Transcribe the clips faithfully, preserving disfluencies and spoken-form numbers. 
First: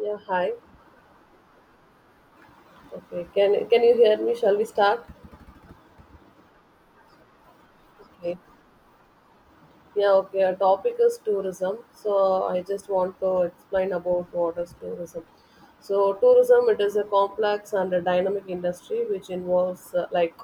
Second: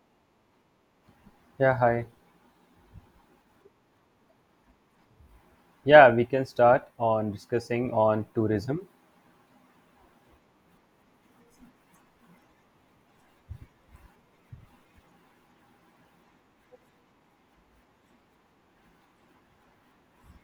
Yeah, hi. Yeah, hi. Okay, can can you hear me? Shall we start? Yeah, we can start on discussing on Okay. tourism. Yeah, okay. Our topic is tourism. So I just want to explain about what is tourism. So tourism, it is a complex and a dynamic industry which involves uh, like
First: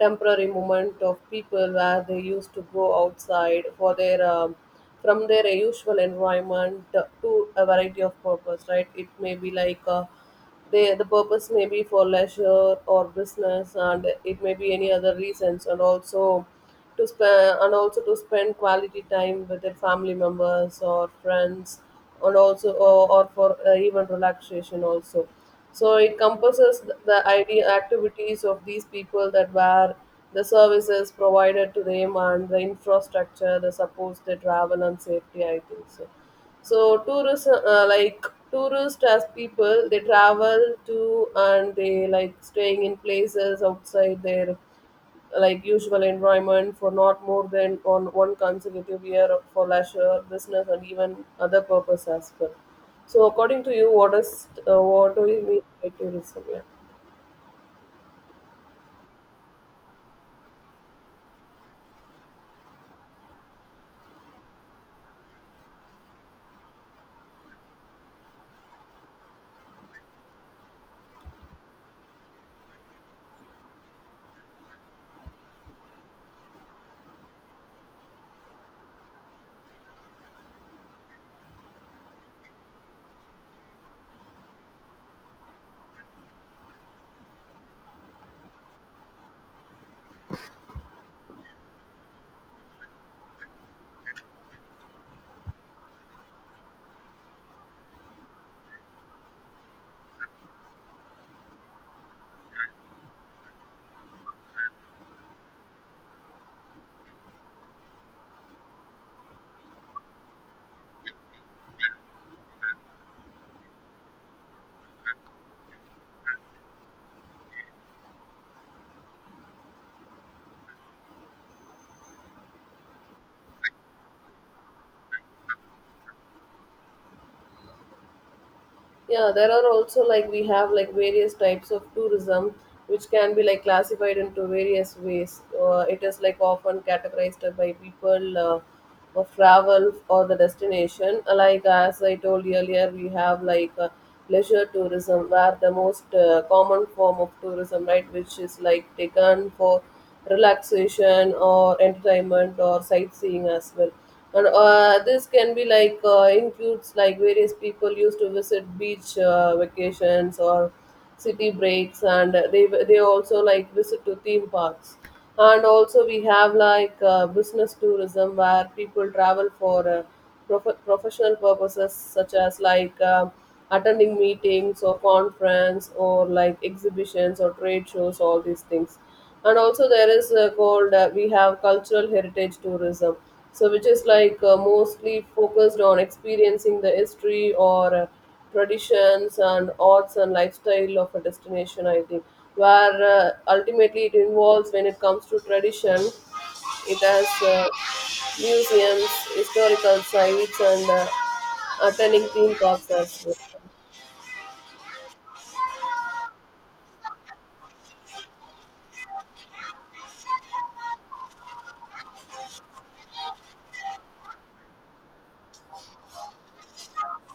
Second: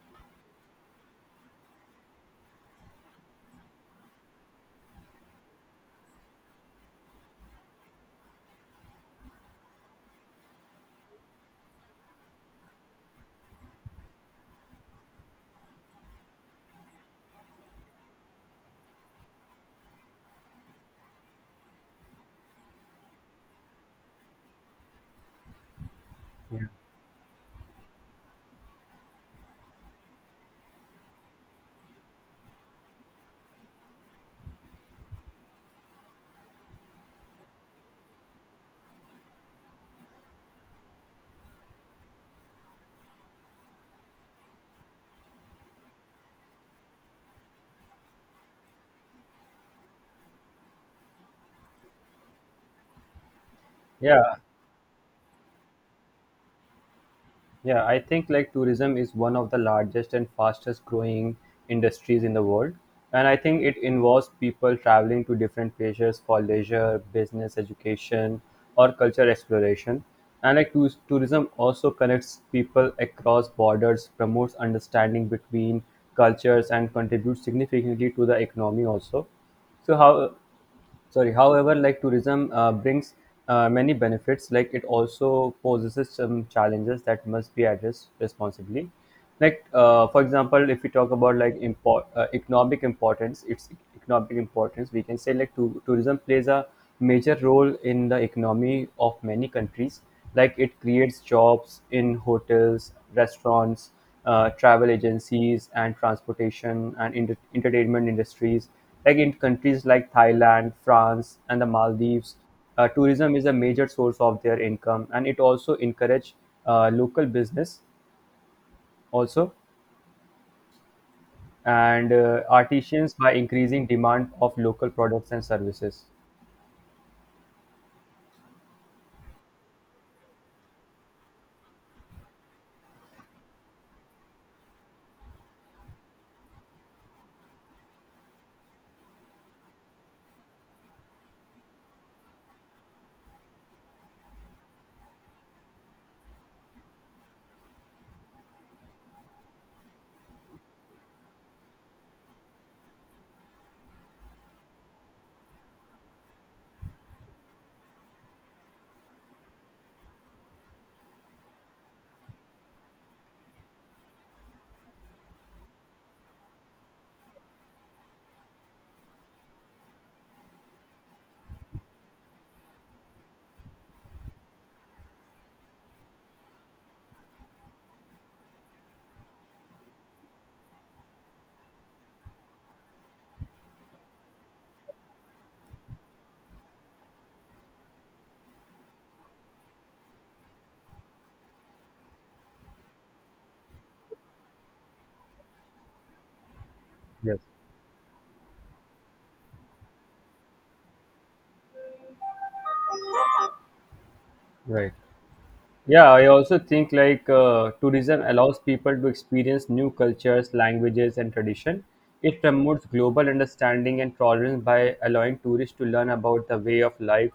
temporary movement of people where they used to go outside for their um, from their usual environment to a variety of purpose. Right? It may be like uh, They, the purpose may be for leisure or business, and it may be any other reasons, and also to spend and also to spend quality time with their family members or friends, and also or, or for uh, even relaxation also. So it Yeah. encompasses th- the idea activities of these people that were the services provided to them and the infrastructure, the supports they travel and safety, I think so. So tourists uh, like tourists as people, they travel to and they like staying in places outside their like usual environment for not more than on one consecutive year for leisure, business, and even other purpose as well. So according to you, what Yeah, is uh, what do you mean by tourism? Yeah. yeah, I think like tourism is one of the largest and fastest growing industries in the world. And I think it involves people traveling to different places for leisure, business, education, or culture exploration. And like tou- tourism also connects people across borders, promotes understanding between cultures, and contributes significantly to the economy also. So how Sorry, however like tourism uh, brings uh, many benefits like it also poses some challenges that must be addressed responsibly like uh, for example if we talk about like import uh, economic importance its economic importance we can say like to, tourism plays a major role in the economy of many countries like it creates jobs in hotels restaurants uh, travel agencies and transportation and enter- entertainment industries. Like in countries like Thailand, France, and the Maldives, uh, tourism is a major source of their income, and it also encourage uh, local business also and uh, artisans by increasing demand of local products and services. Yeah, there are also like we have like various types of tourism which can be like classified into various ways. Uh, it is like often categorized by people uh, of travel or the destination. Uh, Like as I told earlier, we have like uh, leisure tourism where the most uh, common form of tourism, right, which is like taken for relaxation or entertainment or sightseeing as well, and uh, this can be like uh, includes like various people used to visit beach uh, vacations or city breaks, and they they also like visit to theme parks. And also we have like uh, business tourism where people travel for uh, prof- professional purposes such as like uh, attending meetings or conference or like exhibitions or trade shows, all these things. And also there is uh, called uh, we have cultural heritage tourism, so which is like uh, mostly focused on experiencing the history or uh, traditions and arts and lifestyle of a destination, I think, where uh, ultimately it involves, when it comes to tradition, it has Yes, uh, museums, historical sites, and uh, attending theme parks as well. right. Yeah, I also think like uh, tourism allows people to experience new cultures, languages, and tradition. It promotes global understanding and tolerance by allowing tourists to learn about the way of life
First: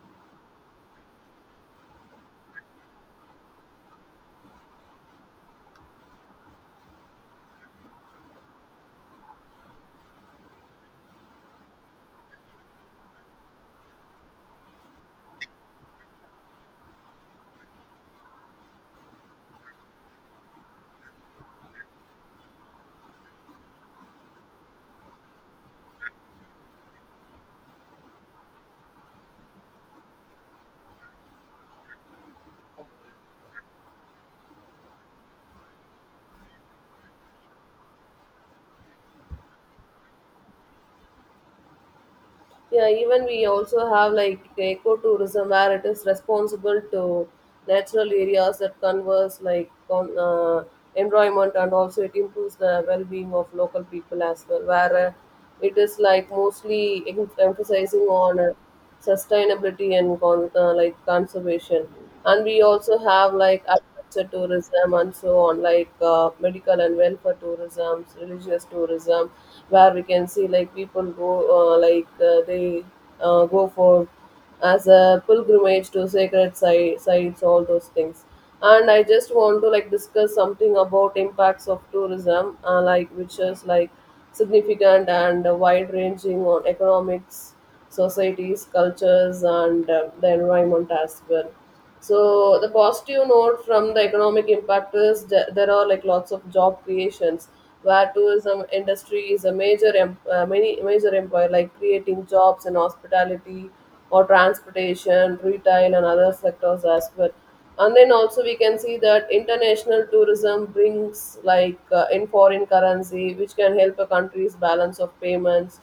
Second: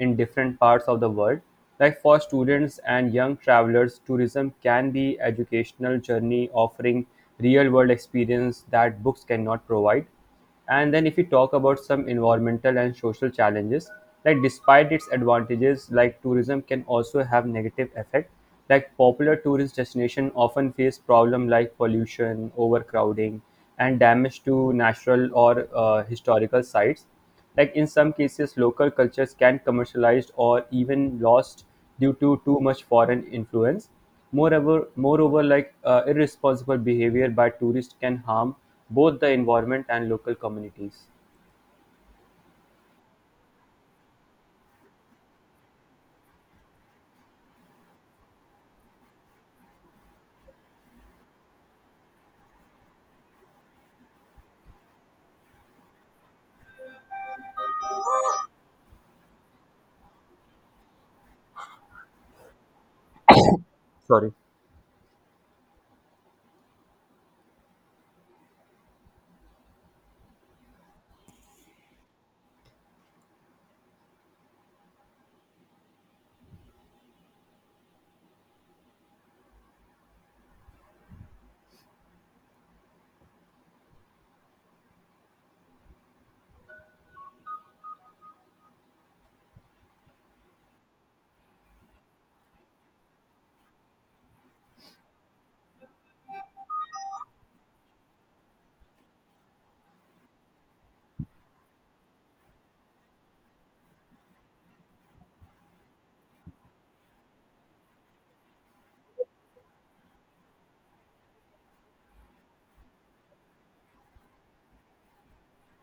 in different parts of the world. Like for students and young travelers, tourism can be educational journey offering real world experience that books cannot provide. And then if we talk about some environmental and social challenges, like despite its advantages, like tourism can also have negative effect. Like popular tourist destination often face problem like pollution, overcrowding, and damage to natural or uh, historical sites. Like in some cases, local cultures can commercialized or even lost due to too much foreign influence. Moreover, moreover, like uh, irresponsible behavior by tourists can harm both the environment and local communities. Yeah, even we also have like ecotourism where it is responsible to natural areas that converse like con- uh, environment, and also it improves the well-being of local people as well. Where uh, it is like mostly em- emphasizing on uh, sustainability and con- uh, like conservation. And we also have like agriculture Sorry. tourism and so on, like uh, medical and welfare tourism, religious tourism, where we can see like people go uh, like uh, they uh, go for as a pilgrimage to sacred si- sites, all those things. And I just want to like discuss something about impacts of tourism, uh, like which is like significant and wide ranging on economics, societies, cultures, and uh, the environment as well. So the positive note from the economic impact is that there are like lots of job creations, where tourism industry is a major em- uh, many major employer, like creating jobs in hospitality or transportation, retail, and other sectors as well. And then also we can see that international tourism brings like uh, in foreign currency which can help a country's balance of payments.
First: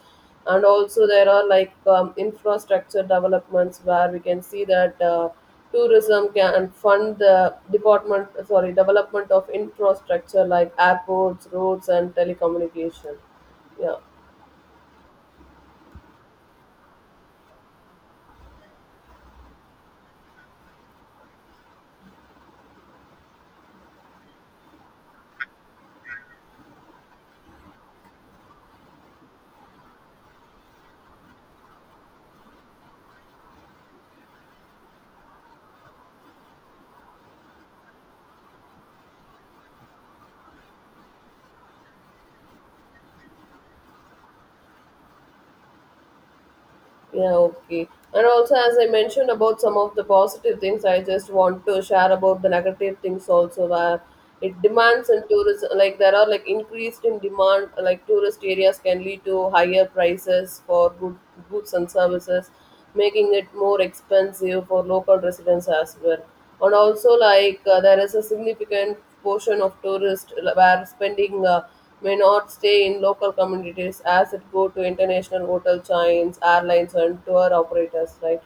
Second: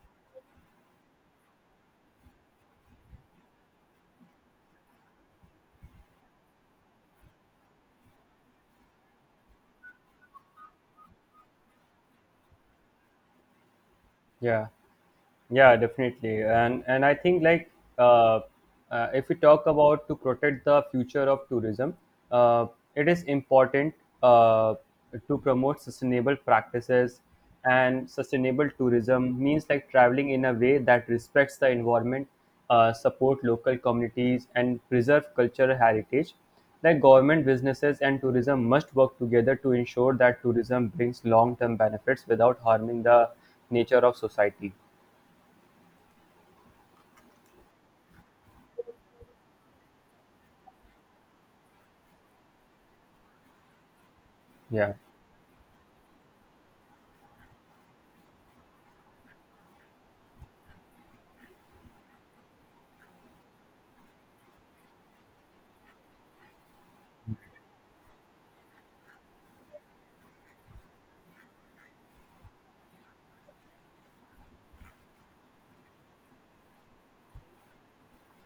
And also there are like um, infrastructure developments where we can see that uh, tourism can fund the department, sorry, development of infrastructure like airports, roads, and telecommunication. Yeah. Yeah. Yeah, definitely, and and I think like uh, uh, if we talk about to protect the future of tourism, uh, it is important uh, to promote sustainable practices, and sustainable tourism means like traveling in a way that respects the environment, uh, support local communities and preserve cultural heritage, like government businesses and tourism must work together to ensure that tourism brings long-term benefits without harming the nature of society. Yeah, okay. And also, as I mentioned about some of the positive things, I just want to share about the negative things also, where it Yeah. demands and tourism, like there are like increased in demand, like tourist areas can lead to higher prices for good goods and services, making it more expensive for local residents as well. And also, like uh, there is a significant portion of tourists where spending Uh, may not stay in local communities as it go to international hotel chains, airlines, and tour operators, right?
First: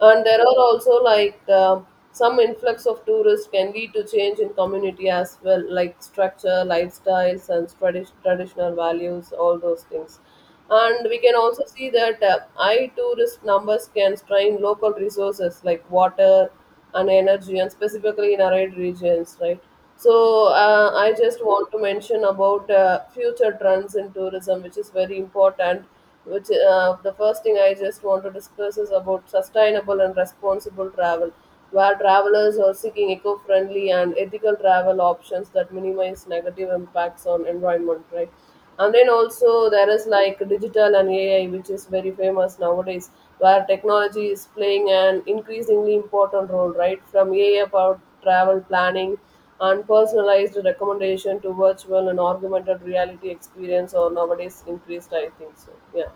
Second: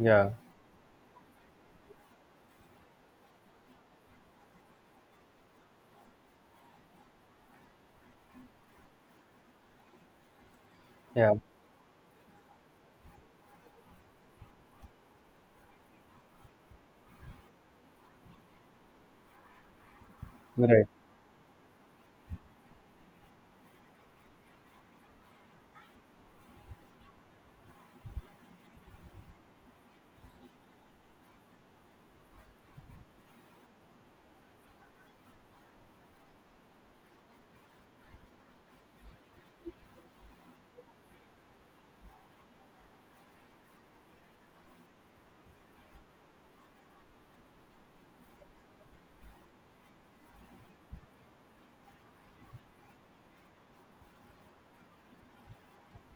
And there are also like uh, some influx of tourists can lead to change in community as well, like structure, lifestyles, and tradi- traditional values, all those things. And we yeah, can also see that uh, high tourist numbers can strain local resources like water and energy, and specifically in arid regions, right? So you're right. uh, I just want to mention about uh, future trends in tourism, which is very important. Which uh, The first thing I just want to discuss is about sustainable and responsible travel, where travelers are seeking eco-friendly and ethical travel options that minimize negative impacts on environment, right? And then also there is like digital and A I, which is very famous nowadays, where technology is playing an increasingly important role, right? From A I about travel planning and personalized recommendation to virtual and augmented reality experience, or nowadays increased, I think so. Yeah.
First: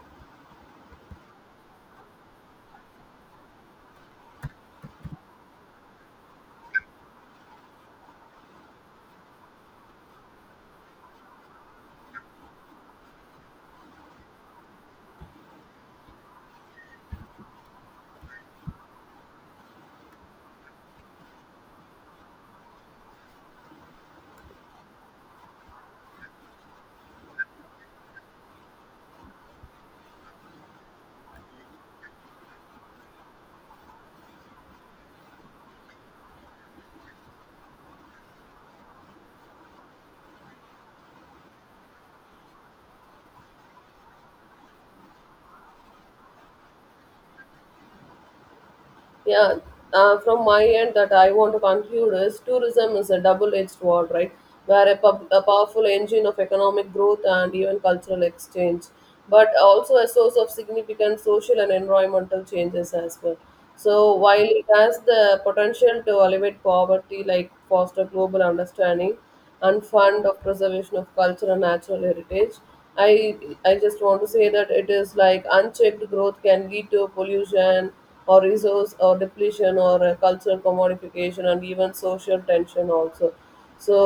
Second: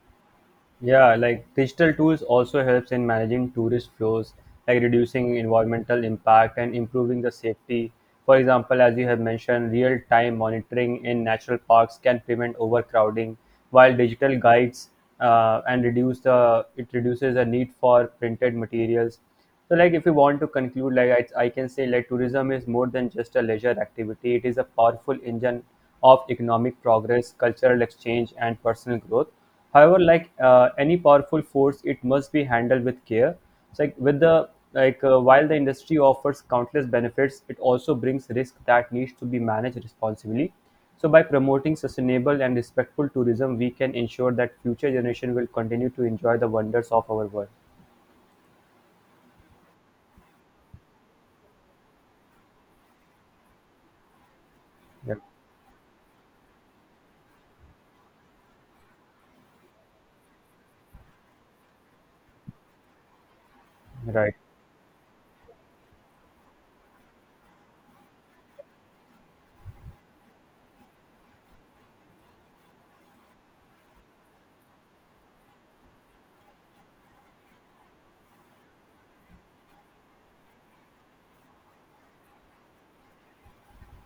Yeah, like digital tools also helps in managing tourist flows, like reducing environmental impact and improving the safety. For example, as you have mentioned, real-time monitoring in national parks can prevent overcrowding, while digital guides uh, and reduce the it reduces the need for printed materials. So, like, if you want to conclude, like, I, I can say, like, tourism is more than just a leisure activity. It is a powerful engine of economic progress, cultural exchange, and personal growth. However, like uh, any powerful force, it must be handled with care. It's like with the like, uh, while the industry offers countless benefits, it also brings risk that needs to be managed responsibly. So, by promoting sustainable and respectful tourism, we can ensure that future generation will continue to enjoy the wonders of our world. Yeah, uh, from my end, that I want to conclude is tourism is a double-edged sword, right? Where a, Yeah, pub- a powerful engine of economic growth and even cultural exchange, but also a source of significant social and environmental changes as well. So right. while it has the potential to alleviate poverty, like foster global understanding and fund of preservation of culture and natural heritage, I I just want to say that it is like unchecked growth can lead to pollution or resource or depletion or a cultural commodification and even social tension also. So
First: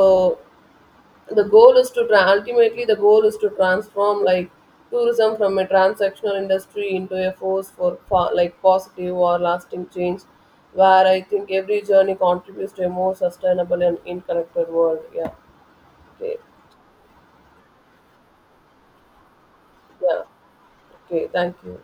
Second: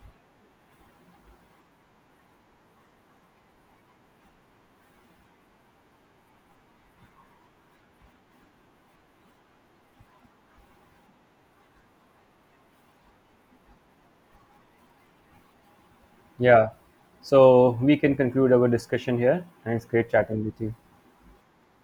the goal is to tra- ultimately the goal is to transform like tourism from a transactional industry into a force for, for like positive or lasting change, where I think every journey contributes to a more sustainable and interconnected world. Yeah. Okay. Yeah. So we can conclude our discussion here, and it's great Yeah, chatting with you. okay, thank you.